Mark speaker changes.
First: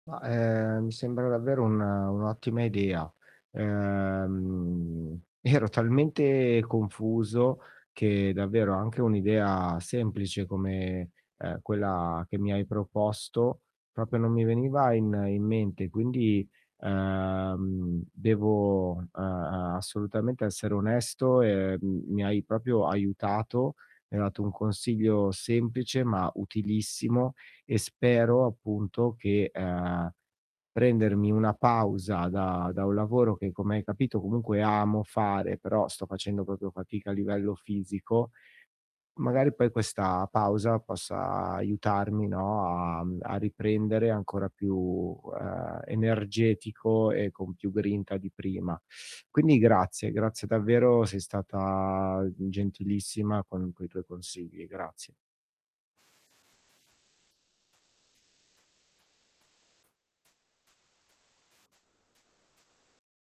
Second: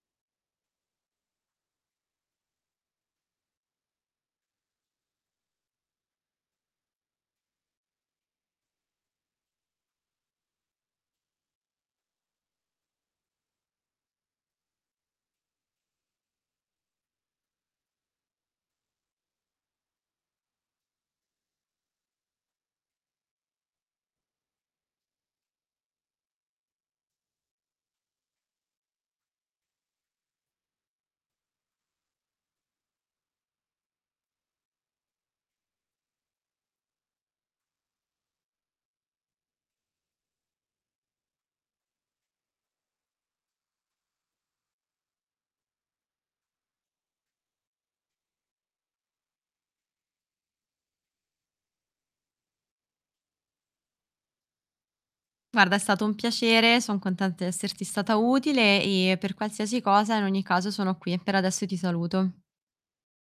Speaker 1: Ma, ehm, mi sembra davvero un un'ottima idea, ehm, ero talmente confuso che davvero anche un'idea semplice come, ehm, quella che mi hai proposto proprio non mi veniva in in mente. Quindi, ehm, devo, ehm ehm, assolutamente essere onesto e, uhm, mi hai proprio aiutato, mi hai dato un consiglio semplice, ma utilissimo e spero appunto che, ehm, prendermi una pausa da da un lavoro che, come hai capito comunque amo fare però sto facendo proprio fatica a livello fisico, magari poi questa pausa possa aiutarmi, no, a mhmm, a riprendere ancora più, ehm, energetico e con più grinta di prima. Quindi grazie, grazie davvero, sei stata gentilissima con quei tuoi consigli. Grazie.
Speaker 2: Guarda è stato un piacere, son contenta di esserti stata utile, ehm, per qualsiasi cosa in ogni caso sono qui e per adesso ti saluto.